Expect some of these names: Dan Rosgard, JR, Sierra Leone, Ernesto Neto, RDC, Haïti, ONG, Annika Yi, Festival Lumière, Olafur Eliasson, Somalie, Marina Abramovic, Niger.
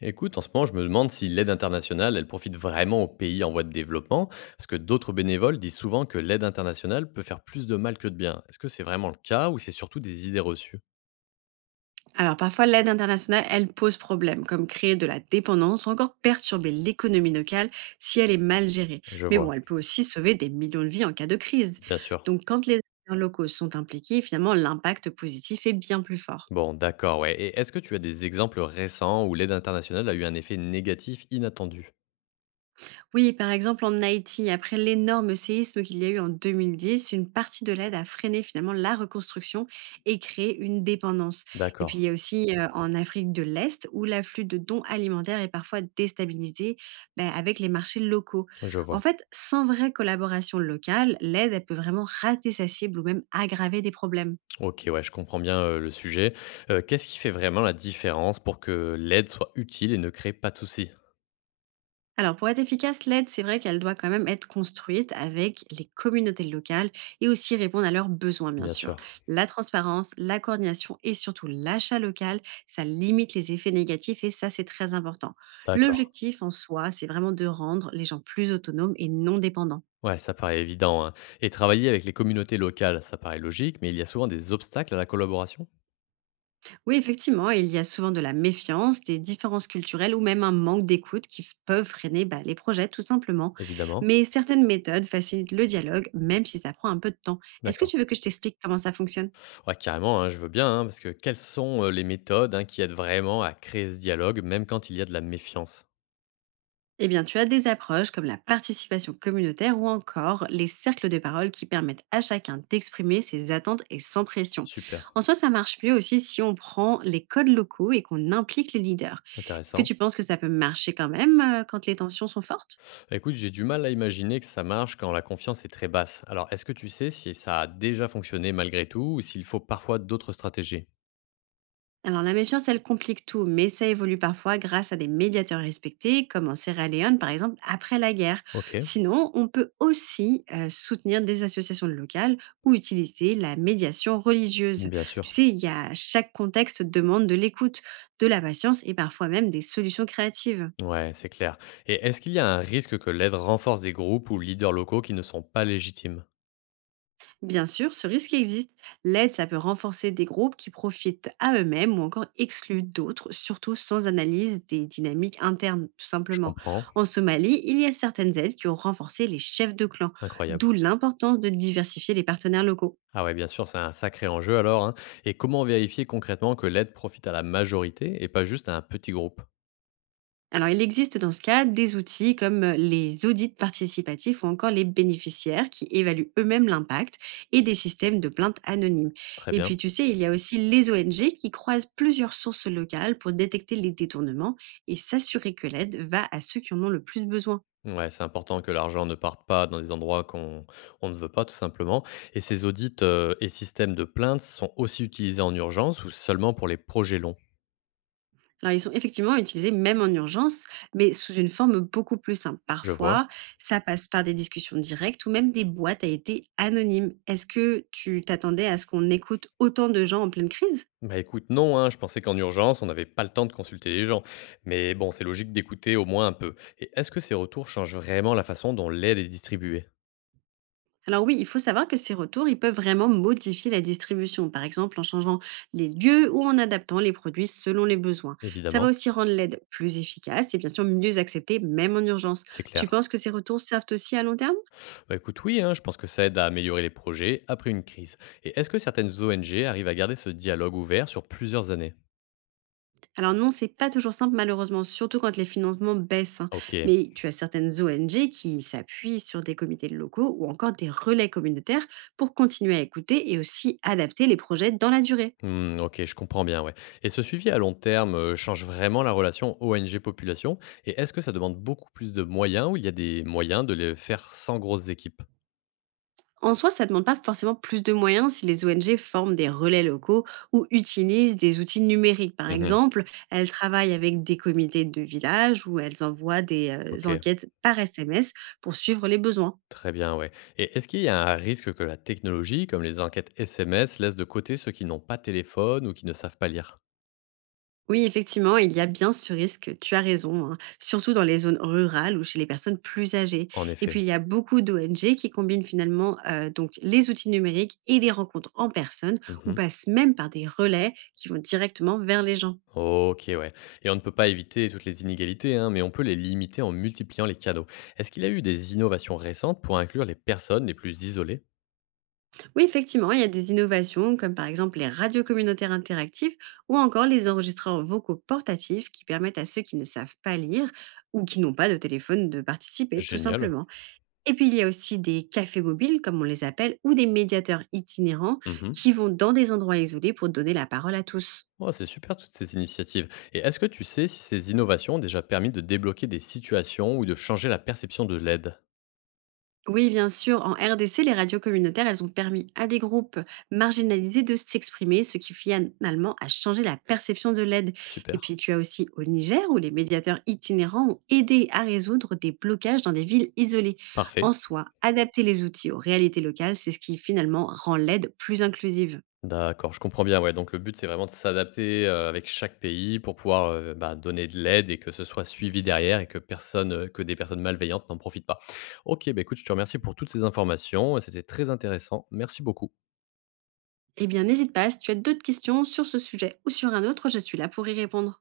Écoute, en ce moment, je me demande si l'aide internationale, elle profite vraiment aux pays en voie de développement, parce que d'autres bénévoles disent souvent que l'aide internationale peut faire plus de mal que de bien. Est-ce que c'est vraiment le cas ou c'est surtout des idées reçues? Alors parfois, l'aide internationale, elle pose problème, comme créer de la dépendance ou encore perturber l'économie locale si elle est mal gérée. Je Mais bon, vois, elle peut aussi sauver des millions de vies en cas de crise. bien sûr. Donc quand les acteurs locaux sont impliqués, finalement, l'impact positif est bien plus fort. Bon, d'accord, ouais. Et est-ce que tu as des exemples récents où l'aide internationale a eu un effet négatif inattendu? Oui, par exemple en Haïti, après l'énorme séisme qu'il y a eu en 2010, une partie de l'aide a freiné finalement la reconstruction et créé une dépendance. Et puis il D'accord, y a aussi en Afrique de l'Est où l'afflux de dons alimentaires est parfois déstabilisé ben, avec les marchés locaux. je En vois. fait, sans vraie collaboration locale, l'aide elle peut vraiment rater sa cible ou même aggraver des problèmes. Ok, ouais, je comprends bien le sujet. Qu'est-ce qui fait vraiment la différence pour que l'aide soit utile et ne crée pas de soucis? Alors, pour être efficace, l'aide, c'est vrai qu'elle doit quand même être construite avec les communautés locales et aussi répondre à leurs besoins, bien Bien sûr. sûr. La transparence, la coordination et surtout l'achat local, ça limite les effets négatifs et ça, c'est très important. D'accord. L'objectif en soi, c'est vraiment de rendre les gens plus autonomes et non dépendants. Ouais, ça paraît évident, hein. Et travailler avec les communautés locales, ça paraît logique, mais il y a souvent des obstacles à la collaboration, Oui, effectivement, il y a souvent de la méfiance, des différences culturelles ou même un manque d'écoute qui peuvent freiner bah, les projets tout simplement. évidemment. Mais certaines méthodes facilitent le dialogue, même si ça prend un peu de temps. Est-ce que D'accord. tu veux que je t'explique comment ça fonctionne? Ouais, carrément, hein, je veux bien, hein, parce que quelles sont les méthodes, hein, qui aident vraiment à créer ce dialogue, même quand il y a de la méfiance? Eh bien, tu as des approches comme la participation communautaire ou encore les cercles de parole qui permettent à chacun d'exprimer ses attentes et sans pression. Super, En soi, ça marche mieux aussi si on prend les codes locaux et qu'on implique les leaders. Est-ce que intéressant. tu penses que ça peut marcher quand même quand les tensions sont fortes? Bah, écoute, j'ai du mal à imaginer que ça marche quand la confiance est très basse. Alors, est-ce que tu sais si ça a déjà fonctionné malgré tout, ou s'il faut parfois d'autres stratégies? Alors la méfiance, elle complique tout, mais ça évolue parfois grâce à des médiateurs respectés, comme en Sierra Leone par exemple après la guerre. Ok, Sinon, on peut aussi soutenir des associations locales ou utiliser la médiation religieuse. bien Tu sûr. sais, il y a chaque contexte demande de l'écoute, de la patience et parfois même des solutions créatives. Ouais, c'est clair. Et est-ce qu'il y a un risque que l'aide renforce des groupes ou leaders locaux qui ne sont pas légitimes? Bien sûr, ce risque existe. L'aide, ça peut renforcer des groupes qui profitent à eux-mêmes ou encore excluent d'autres, surtout sans analyse des dynamiques internes, tout Je simplement. comprends. En Somalie, il y a certaines aides qui ont renforcé les chefs de clan, Incroyable. d'où l'importance de diversifier les partenaires locaux. Ah ouais, bien sûr, c'est un sacré enjeu alors, hein. Et comment vérifier concrètement que l'aide profite à la majorité et pas juste à un petit groupe? Alors, il existe dans ce cas des outils comme les audits participatifs ou encore les bénéficiaires qui évaluent eux-mêmes l'impact et des systèmes de plaintes anonymes. Très Et puis, bien. tu sais, il y a aussi les ONG qui croisent plusieurs sources locales pour détecter les détournements et s'assurer que l'aide va à ceux qui en ont le plus besoin. Ouais, c'est important que l'argent ne parte pas dans des endroits qu'on on ne veut pas, tout simplement. Et ces audits et systèmes de plainte sont aussi utilisés en urgence ou seulement pour les projets longs? Alors, ils sont effectivement utilisés même en urgence, mais sous une forme beaucoup plus simple. Je vois. Parfois, ça passe par des discussions directes ou même des boîtes à été anonymes. Est-ce que tu t'attendais à ce qu'on écoute autant de gens en pleine crise? Bah écoute, non, hein, je pensais qu'en urgence, on n'avait pas le temps de consulter les gens. Mais bon, c'est logique d'écouter au moins un peu. Et est-ce que ces retours changent vraiment la façon dont l'aide est distribuée? Alors oui, il faut savoir que ces retours, ils peuvent vraiment modifier la distribution, par exemple en changeant les lieux ou en adaptant les produits selon les besoins. Ça va Évidemment, aussi rendre l'aide plus efficace et bien sûr mieux acceptée, même en urgence. c'est Tu clair. penses que ces retours servent aussi à long terme? Bah écoute, oui, hein, je pense que ça aide à améliorer les projets après une crise. Et est-ce que certaines ONG arrivent à garder ce dialogue ouvert sur plusieurs années? Alors non, c'est pas toujours simple malheureusement, surtout quand les financements baissent, hein. Ok, Mais tu as certaines ONG qui s'appuient sur des comités locaux ou encore des relais communautaires pour continuer à écouter et aussi adapter les projets dans la durée. hmm, ok, je comprends bien, ouais. Et ce suivi à long terme change vraiment la relation ONG-population. Et est-ce que ça demande beaucoup plus de moyens ou il y a des moyens de les faire sans grosses équipes? En soi, ça ne demande pas forcément plus de moyens si les ONG forment des relais locaux ou utilisent des outils numériques. Par Mhm, exemple, elles travaillent avec des comités de village ou elles envoient des ok. enquêtes par SMS pour suivre les besoins. Très bien, ouais. Et est-ce qu'il y a un risque que la technologie, comme les enquêtes SMS, laisse de côté ceux qui n'ont pas de téléphone ou qui ne savent pas lire? Oui, effectivement, il y a bien ce risque, tu as raison, hein, surtout dans les zones rurales ou chez les personnes plus âgées. En Et effet. puis, il y a beaucoup d'ONG qui combinent finalement donc les outils numériques et les rencontres en personne ou Mhm. passent même par des relais qui vont directement vers les gens. Ok, ouais. Et on ne peut pas éviter toutes les inégalités, hein, mais on peut les limiter en multipliant les cadeaux. Est-ce qu'il y a eu des innovations récentes pour inclure les personnes les plus isolées? Oui, effectivement, il y a des innovations comme par exemple les radios communautaires interactives ou encore les enregistreurs vocaux portatifs qui permettent à ceux qui ne savent pas lire ou qui n'ont pas de téléphone de participer tout Génial. simplement. Et puis il y a aussi des cafés mobiles comme on les appelle ou des médiateurs itinérants Mhm. qui vont dans des endroits isolés pour donner la parole à tous. Oh, c'est super toutes ces initiatives. Et est-ce que tu sais si ces innovations ont déjà permis de débloquer des situations ou de changer la perception de l'aide? Oui, bien sûr. En RDC, les radios communautaires, elles ont permis à des groupes marginalisés de s'exprimer, ce qui finalement a changé la perception de l'aide. Et Super. puis, tu as aussi au Niger, où les médiateurs itinérants ont aidé à résoudre des blocages dans des villes isolées. En Parfait. soi, adapter les outils aux réalités locales, c'est ce qui finalement rend l'aide plus inclusive. D'accord, je comprends bien, ouais. Donc le but, c'est vraiment de s'adapter, avec chaque pays pour pouvoir, bah, donner de l'aide et que ce soit suivi derrière et que personne, que des personnes malveillantes n'en profitent pas. OK, bah, écoute, je te remercie pour toutes ces informations, c'était très intéressant. Merci beaucoup. Eh bien, n'hésite pas, si tu as d'autres questions sur ce sujet ou sur un autre, je suis là pour y répondre.